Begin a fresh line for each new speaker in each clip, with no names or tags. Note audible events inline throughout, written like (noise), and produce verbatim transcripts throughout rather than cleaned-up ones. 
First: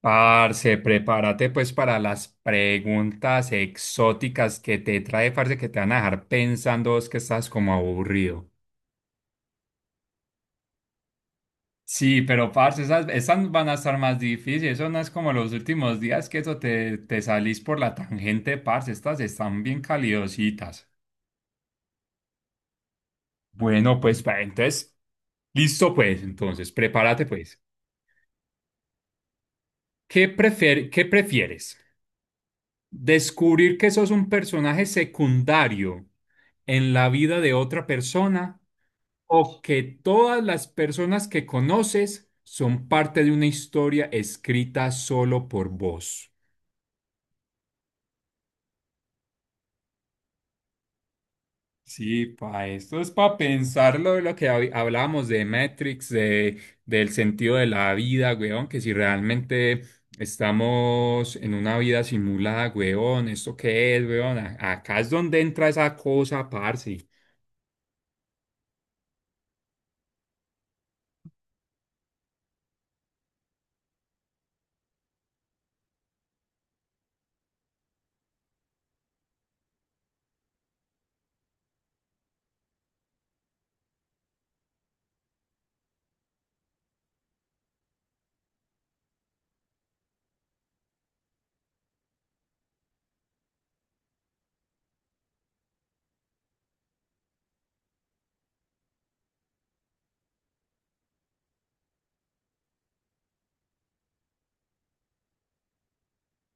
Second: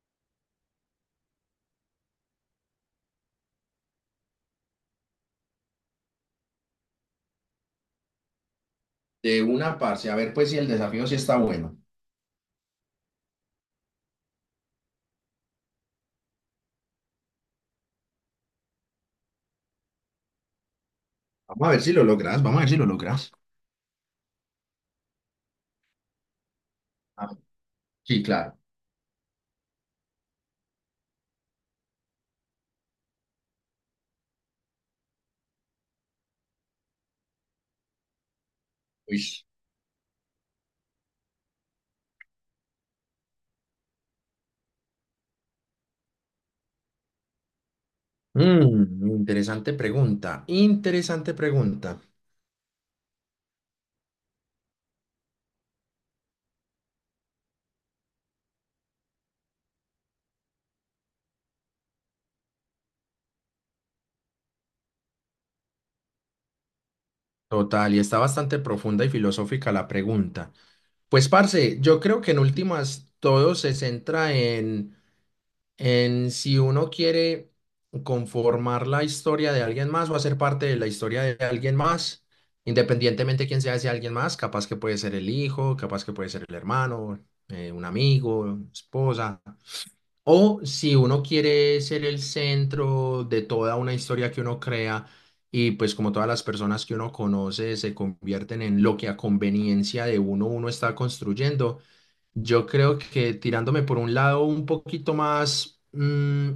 Parce, prepárate pues para las preguntas exóticas que te trae, parce, que te van a dejar pensando vos que estás como aburrido.
De una, parce. A ver, pues, si el desafío sí está bueno.
Sí, pero parce, esas, esas van a estar más difíciles. Eso no es como los últimos días que eso te, te salís por la tangente, parce. Estas están bien calidositas.
Vamos a ver si lo logras. Vamos a ver si lo logras.
Bueno, pues, pa- entonces, listo pues, entonces, prepárate
Ah,
pues.
sí, claro.
¿Qué prefier- Qué prefieres? ¿Descubrir que sos un personaje secundario en la vida de otra persona,
Uish.
o que todas las personas que conoces son parte de una historia escrita solo por vos?
Mm, interesante pregunta, interesante pregunta.
Sí, pa, esto es para pensarlo, lo que hab- hablábamos de Matrix, de, del sentido de la vida, weón, que si realmente estamos en una vida simulada, weón, ¿esto qué es, weón? A- Acá es donde entra esa cosa, parce.
Total, y está bastante profunda y filosófica la pregunta. Pues, parce, yo creo que en últimas todo se centra en en si uno quiere conformar la historia de alguien más o hacer parte de la historia de alguien más, independientemente de quién sea ese alguien más, capaz que puede ser el hijo, capaz que puede ser el hermano, eh, un amigo, esposa, o si uno quiere ser el centro de toda una historia que uno crea. Y pues como todas las personas que uno conoce se convierten en lo que a conveniencia de uno uno está construyendo, yo creo que tirándome por un lado un poquito más, mm,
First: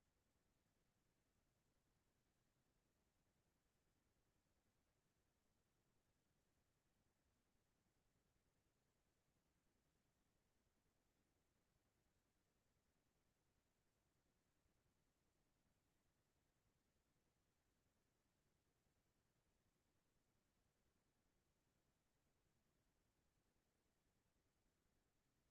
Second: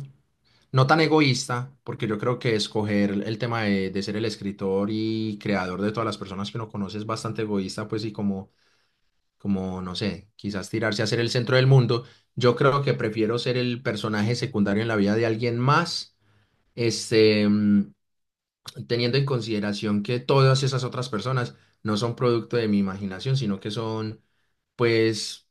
no tan egoísta, porque yo creo que escoger el tema de, de ser el escritor y creador de todas las personas que uno conoce es bastante egoísta, pues y como, como, no sé, quizás tirarse a ser el centro del mundo. Yo creo que prefiero ser el personaje secundario en la vida de alguien más, este, mm, teniendo en consideración que todas esas otras personas no son producto de mi imaginación, sino que son, pues,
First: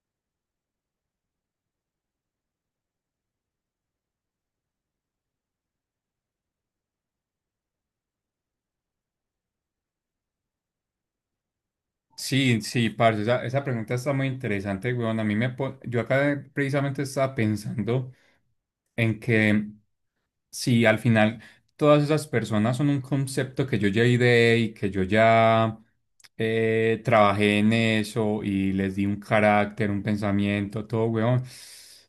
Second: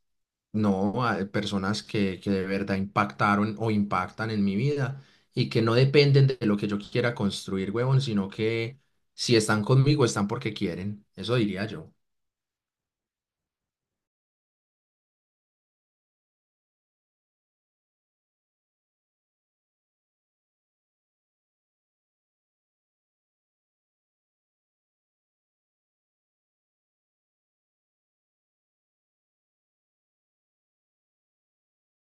no, a- personas que, que de verdad impactaron o impactan en mi vida y que no dependen de lo que yo quiera construir, huevón, sino que si están conmigo, están porque quieren. Eso diría yo.
Sí, sí, parce, esa, esa pregunta está muy interesante, weón. A mí me, po- yo acá precisamente estaba pensando en que, sí, al final todas esas personas son un concepto que yo ya ideé y que yo ya, eh, trabajé en eso y les di un carácter, un pensamiento, todo, weón.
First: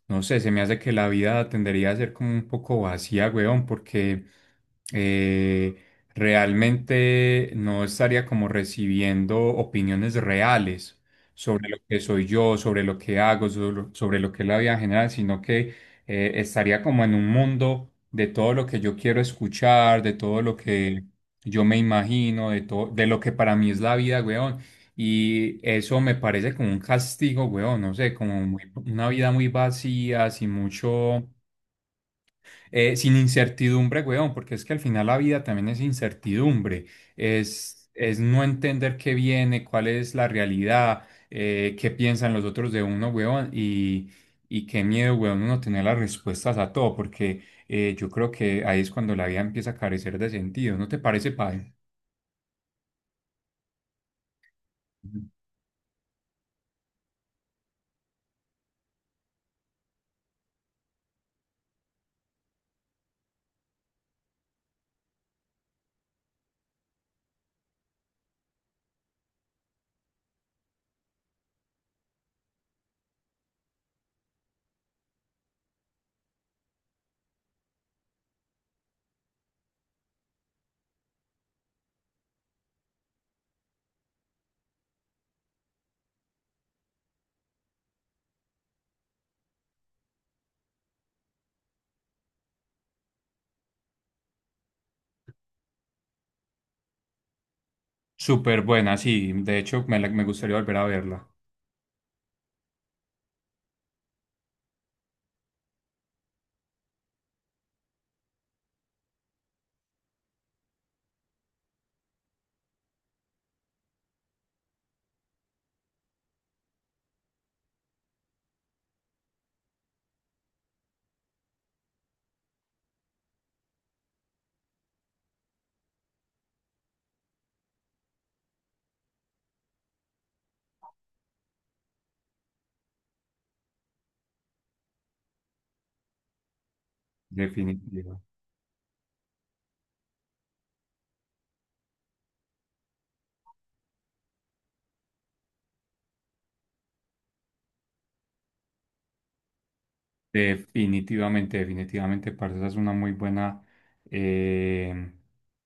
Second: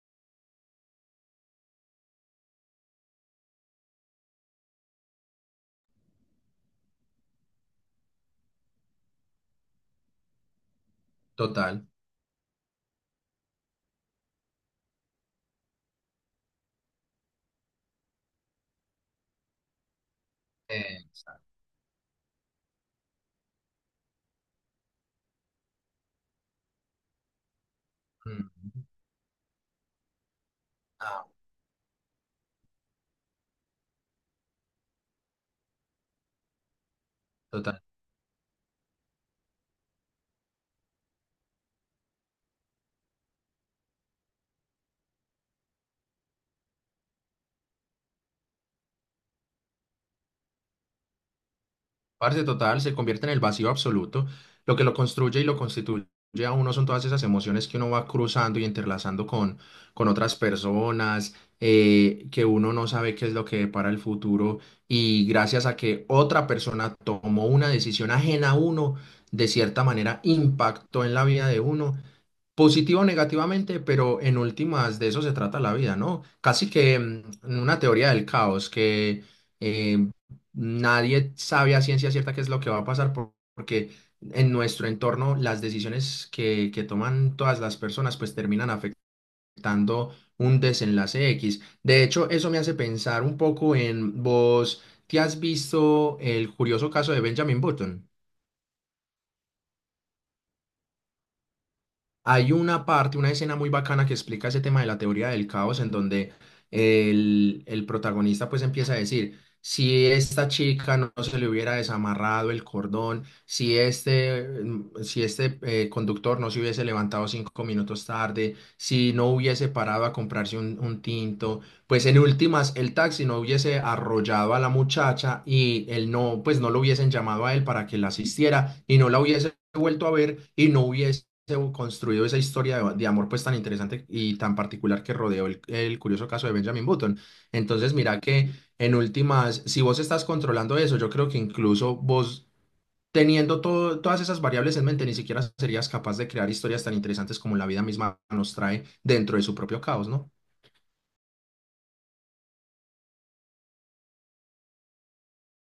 No sé, se me hace que la vida tendería a ser como un poco vacía, weón, porque eh, realmente no estaría como recibiendo opiniones reales sobre lo
Total.
que soy yo, sobre lo que hago, sobre sobre lo que es la vida en general, sino que eh, estaría como en un mundo de todo lo que yo quiero escuchar, de todo lo que
Eh,
yo me imagino, de todo, de lo que para mí es la vida, weón. Y eso me parece como un castigo, weón, no sé, como muy,
Mm,
una vida muy vacía, sin
ah,
mucho, eh, sin incertidumbre, weón, porque es que al final la vida también es incertidumbre,
total.
es, es no entender qué viene, cuál es la realidad, eh, qué piensan los otros de uno, weón, y, y qué miedo, weón, uno tener las respuestas a todo, porque eh, yo creo que ahí es cuando la vida empieza a carecer de sentido, ¿no te parece, padre?
Parce total, se convierte en el vacío absoluto. Lo que lo
Ujú.
construye y lo constituye a uno son todas esas emociones que uno va cruzando y entrelazando con, con otras personas, eh, que uno no sabe qué es lo que depara el futuro. Y gracias a que otra persona tomó una decisión ajena a uno, de cierta manera impactó en la vida de uno positivo o negativamente, pero en últimas de eso se trata la vida, ¿no? Casi que mm, una teoría del caos, que eh, nadie sabe a ciencia cierta qué es lo que va a pasar, por- porque en nuestro entorno las decisiones que, que toman todas las personas pues terminan afectando un desenlace X. De hecho, eso me hace pensar un poco en vos, ¿te has visto El curioso caso de Benjamin Button?
Súper buena, sí, de hecho me, la- me gustaría volver a verla,
Hay una parte, una escena muy bacana que explica ese tema de la teoría del caos, en donde el, el protagonista pues empieza a decir, si esta chica no se le hubiera desamarrado el cordón, si este, mm, si este eh, conductor no se hubiese levantado cinco minutos tarde, si no hubiese parado a comprarse un, un tinto, pues en últimas el taxi no hubiese arrollado a la muchacha y él no, pues no lo hubiesen llamado a él para que la asistiera y no la hubiese vuelto a ver y no hubiese se u- construido esa historia de, de amor pues tan interesante y tan particular que rodeó el, el curioso caso de Benjamin Button. Entonces,
definitiva.
mira que en últimas, si vos estás controlando eso, yo creo que incluso vos teniendo todo, todas esas variables en mente, ni siquiera serías capaz de crear historias tan interesantes como la vida misma nos trae dentro de su propio caos, ¿no?
Definitivamente, definitivamente, parce, esa es una muy buena, eh,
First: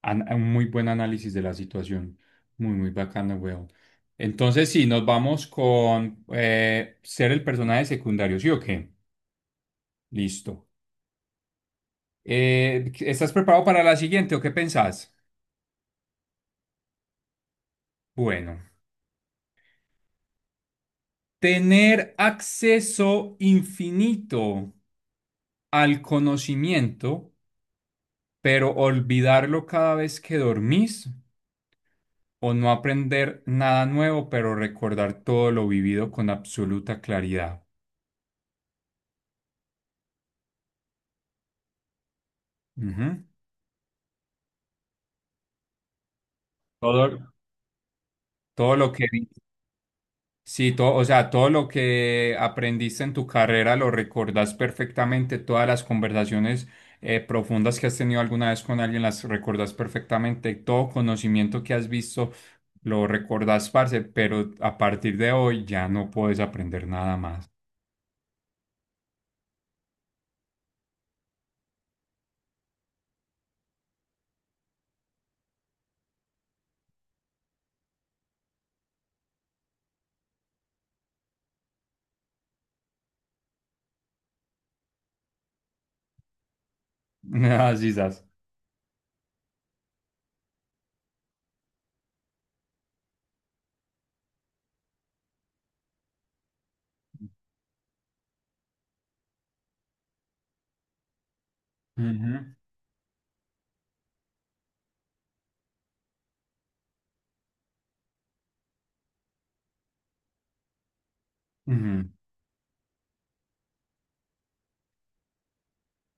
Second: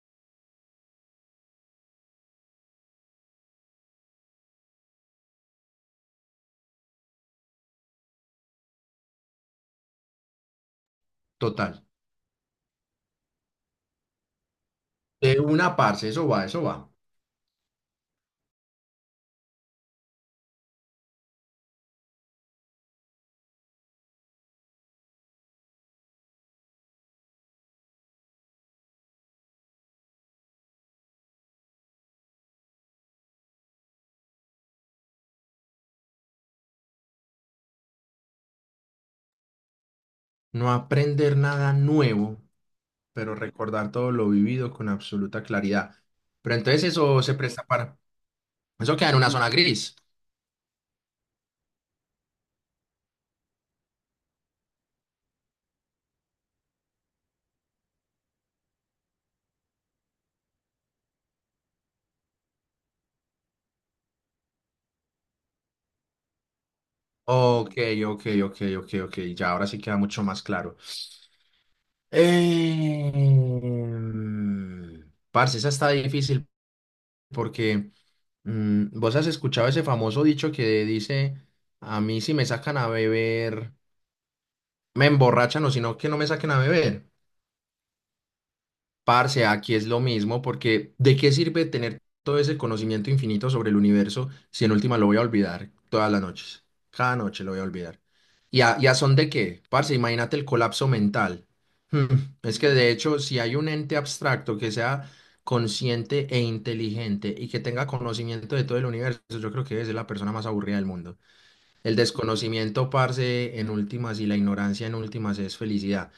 an- un muy buen análisis de la situación. Muy, muy bacana, weón. Entonces, sí, nos vamos con eh, ser el personaje secundario, ¿sí o qué? Listo.
Total.
Eh, ¿estás preparado para la siguiente o qué pensás?
De una parte, eso va, eso va.
Bueno, tener acceso infinito al conocimiento, pero olvidarlo cada vez que dormís, o no aprender nada nuevo, pero recordar todo lo vivido con absoluta claridad.
No aprender nada nuevo,
Ujú.
pero recordar todo lo vivido con absoluta claridad. Pero entonces
Todo,
eso se presta para...
todo lo
Eso
que,
queda en
vi-
una zona gris.
sí, todo, o sea, todo lo que aprendiste en tu carrera lo recordas perfectamente, todas las conversaciones eh, profundas que has tenido alguna vez con alguien las recordas perfectamente, todo conocimiento que has visto lo recordas, parce, pero a partir de hoy ya no puedes aprender nada más.
Ok, ok, ok, ok, ok. Ya ahora sí queda mucho más claro. Em, parce, esa está difícil porque mm, vos has escuchado ese famoso dicho que dice, a mí si me sacan a beber, me emborrachan o si no, que no me saquen a beber.
(laughs) Así es.
Parce, aquí es lo mismo, porque ¿de qué sirve tener todo ese conocimiento infinito sobre el universo si en última lo voy a olvidar todas las noches? Cada noche lo voy a olvidar. ¿Y a, y a son de qué? Parce, imagínate el colapso mental. Hmm,
Ujú,
Es que de hecho, si hay un ente abstracto que sea consciente e inteligente y que tenga conocimiento de todo el universo, yo creo que es la persona más aburrida del mundo. El
ujú.
desconocimiento, parce, en últimas y la ignorancia en últimas es felicidad.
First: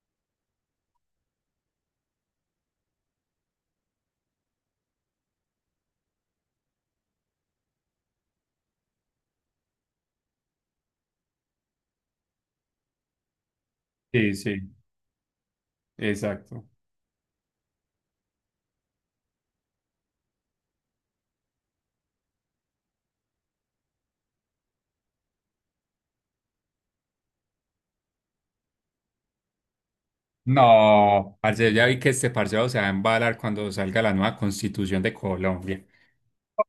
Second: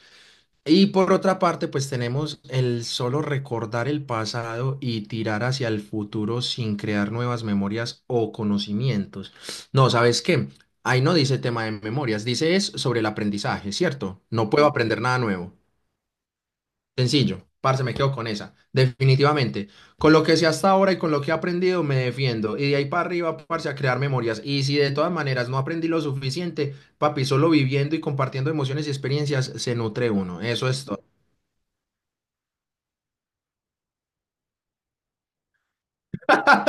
Y por otra parte, pues tenemos el solo recordar el pasado y tirar hacia el futuro sin crear nuevas memorias o conocimientos. No, ¿sabes qué? Ahí no dice tema de memorias, dice es sobre el aprendizaje, ¿cierto?
Sí,
No puedo
sí,
aprender nada nuevo.
exacto.
Sencillo, parce, me quedo con esa. Definitivamente. Con lo que sé hasta ahora y con lo que he aprendido, me defiendo. Y de ahí para arriba, parce, a crear memorias. Y si de todas maneras no aprendí lo suficiente, papi, solo viviendo y compartiendo emociones y experiencias se nutre uno. Eso es todo.
No, parce, ya vi que este parcero se va a embalar cuando salga la nueva constitución de Colombia.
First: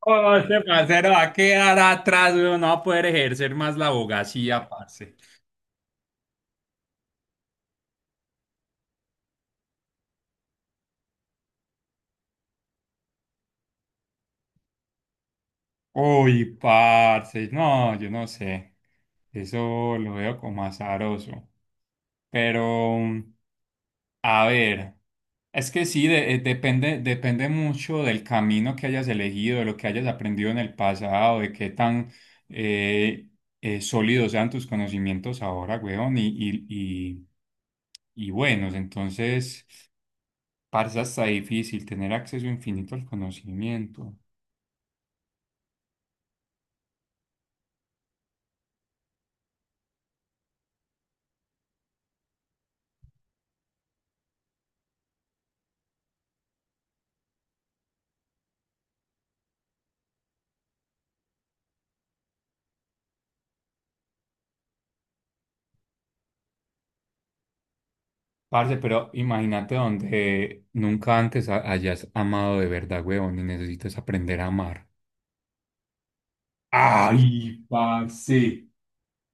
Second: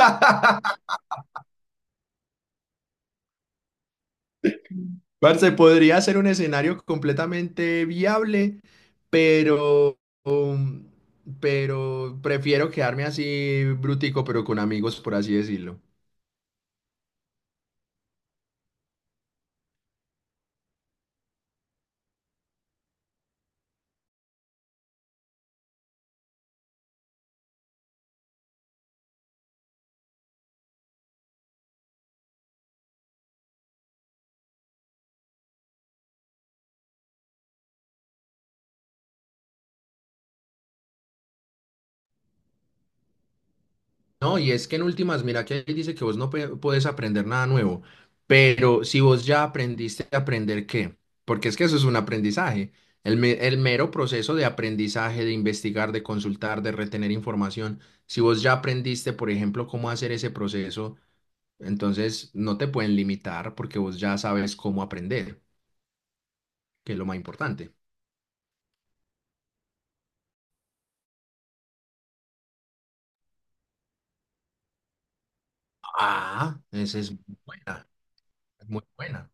Oh, este parcero va a quedar atrás, weón, no va a poder ejercer más la abogacía, parce.
Parce, podría ser un escenario completamente viable, pero, um, pero prefiero quedarme así brutico, pero con amigos, por así decirlo.
Uy, parce, no, yo no sé. Eso lo veo como azaroso. Pero, mm, a ver, es que sí, de- eh, depende, depende mucho del camino que hayas elegido, de lo que hayas aprendido en el pasado, de qué tan eh, eh, sólidos sean tus conocimientos ahora, weón, y, y, y, y buenos. Entonces, parce, hasta difícil tener acceso infinito al conocimiento.
No, y es que en últimas, mira que ahí dice que vos no pe- puedes aprender nada nuevo, pero si vos ya aprendiste a aprender qué, porque es que eso es un aprendizaje. El, me- el mero proceso de aprendizaje, de investigar, de consultar, de retener información. Si vos ya aprendiste, por ejemplo, cómo hacer ese proceso. Entonces, no te pueden limitar porque vos ya sabes cómo aprender, que es lo más importante.
Parce, pero imagínate donde nunca antes ha- hayas amado de verdad, weón, y necesitas aprender a amar.
Ah, esa es muy
Ay,
buena,
parce.
es muy buena.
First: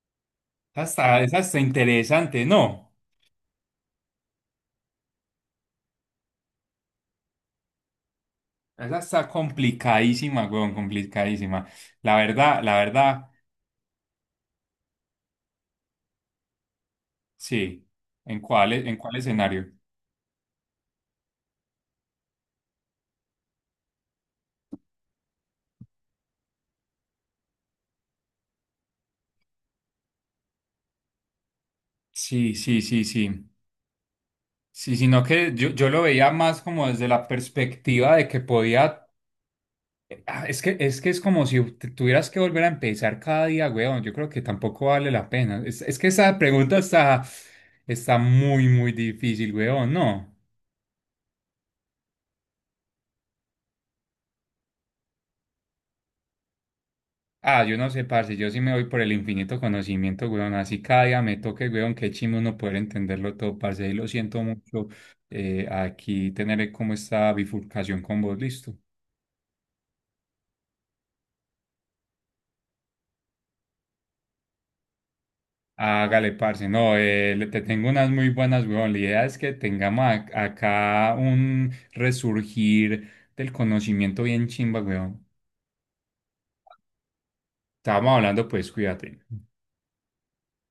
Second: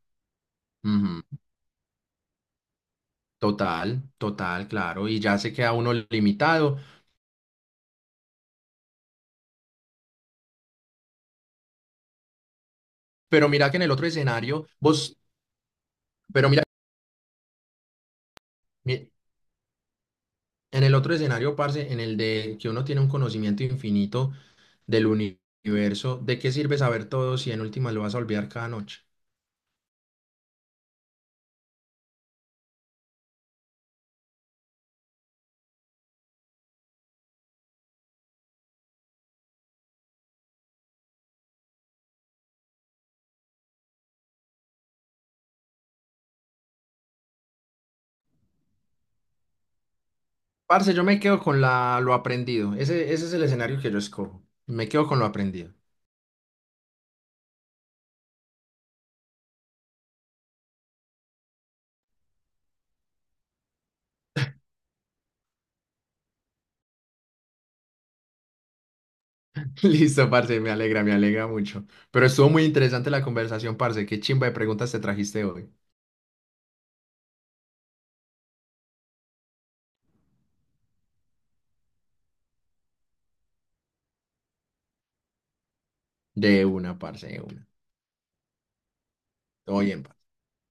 Esa está,
Ujú.
esa está interesante, no.
Total, total, claro. Y ya se queda uno limitado.
Esa está complicadísima, weón, complicadísima. La verdad, la verdad,
Pero mira que en el otro escenario, vos, pero mira,
sí. ¿En cuál, e- en
mi-
cuál escenario?
en el otro escenario, parce, en el de que uno tiene un conocimiento infinito del uni- universo, ¿de qué sirve saber todo si en última lo vas a olvidar cada noche?
Sí, sí, sí, sí. Sí, sino que yo, yo lo veía más como desde la perspectiva de que podía. Ah, es que, es que es como si te tuvieras que volver a empezar cada día, weón. Yo creo que tampoco vale la pena. Es, es que esa pregunta está, está muy, muy difícil, weón, ¿no?
Parce, yo me quedo con la, lo aprendido. Ese, ese es el escenario que yo escojo. Me quedo con lo aprendido.
Ah, yo no sé, parce, yo sí me voy por el infinito conocimiento, weón. Así cada día me toque, weón, qué chimbo uno poder entenderlo todo, parce. Y lo siento mucho, eh, aquí tener como esta bifurcación con vos, listo.
(laughs) Listo, parce, me alegra, me alegra mucho. Pero estuvo muy interesante la conversación, parce. Qué chimba de preguntas te trajiste hoy.
Hágale, parce. No, eh, le- te tengo unas muy buenas, weón. La idea es que tengamos ac- acá un resurgir del conocimiento bien chimba, weón.
De una, parce, de una.
Estábamos hablando, pues, cuídate.
Todo bien.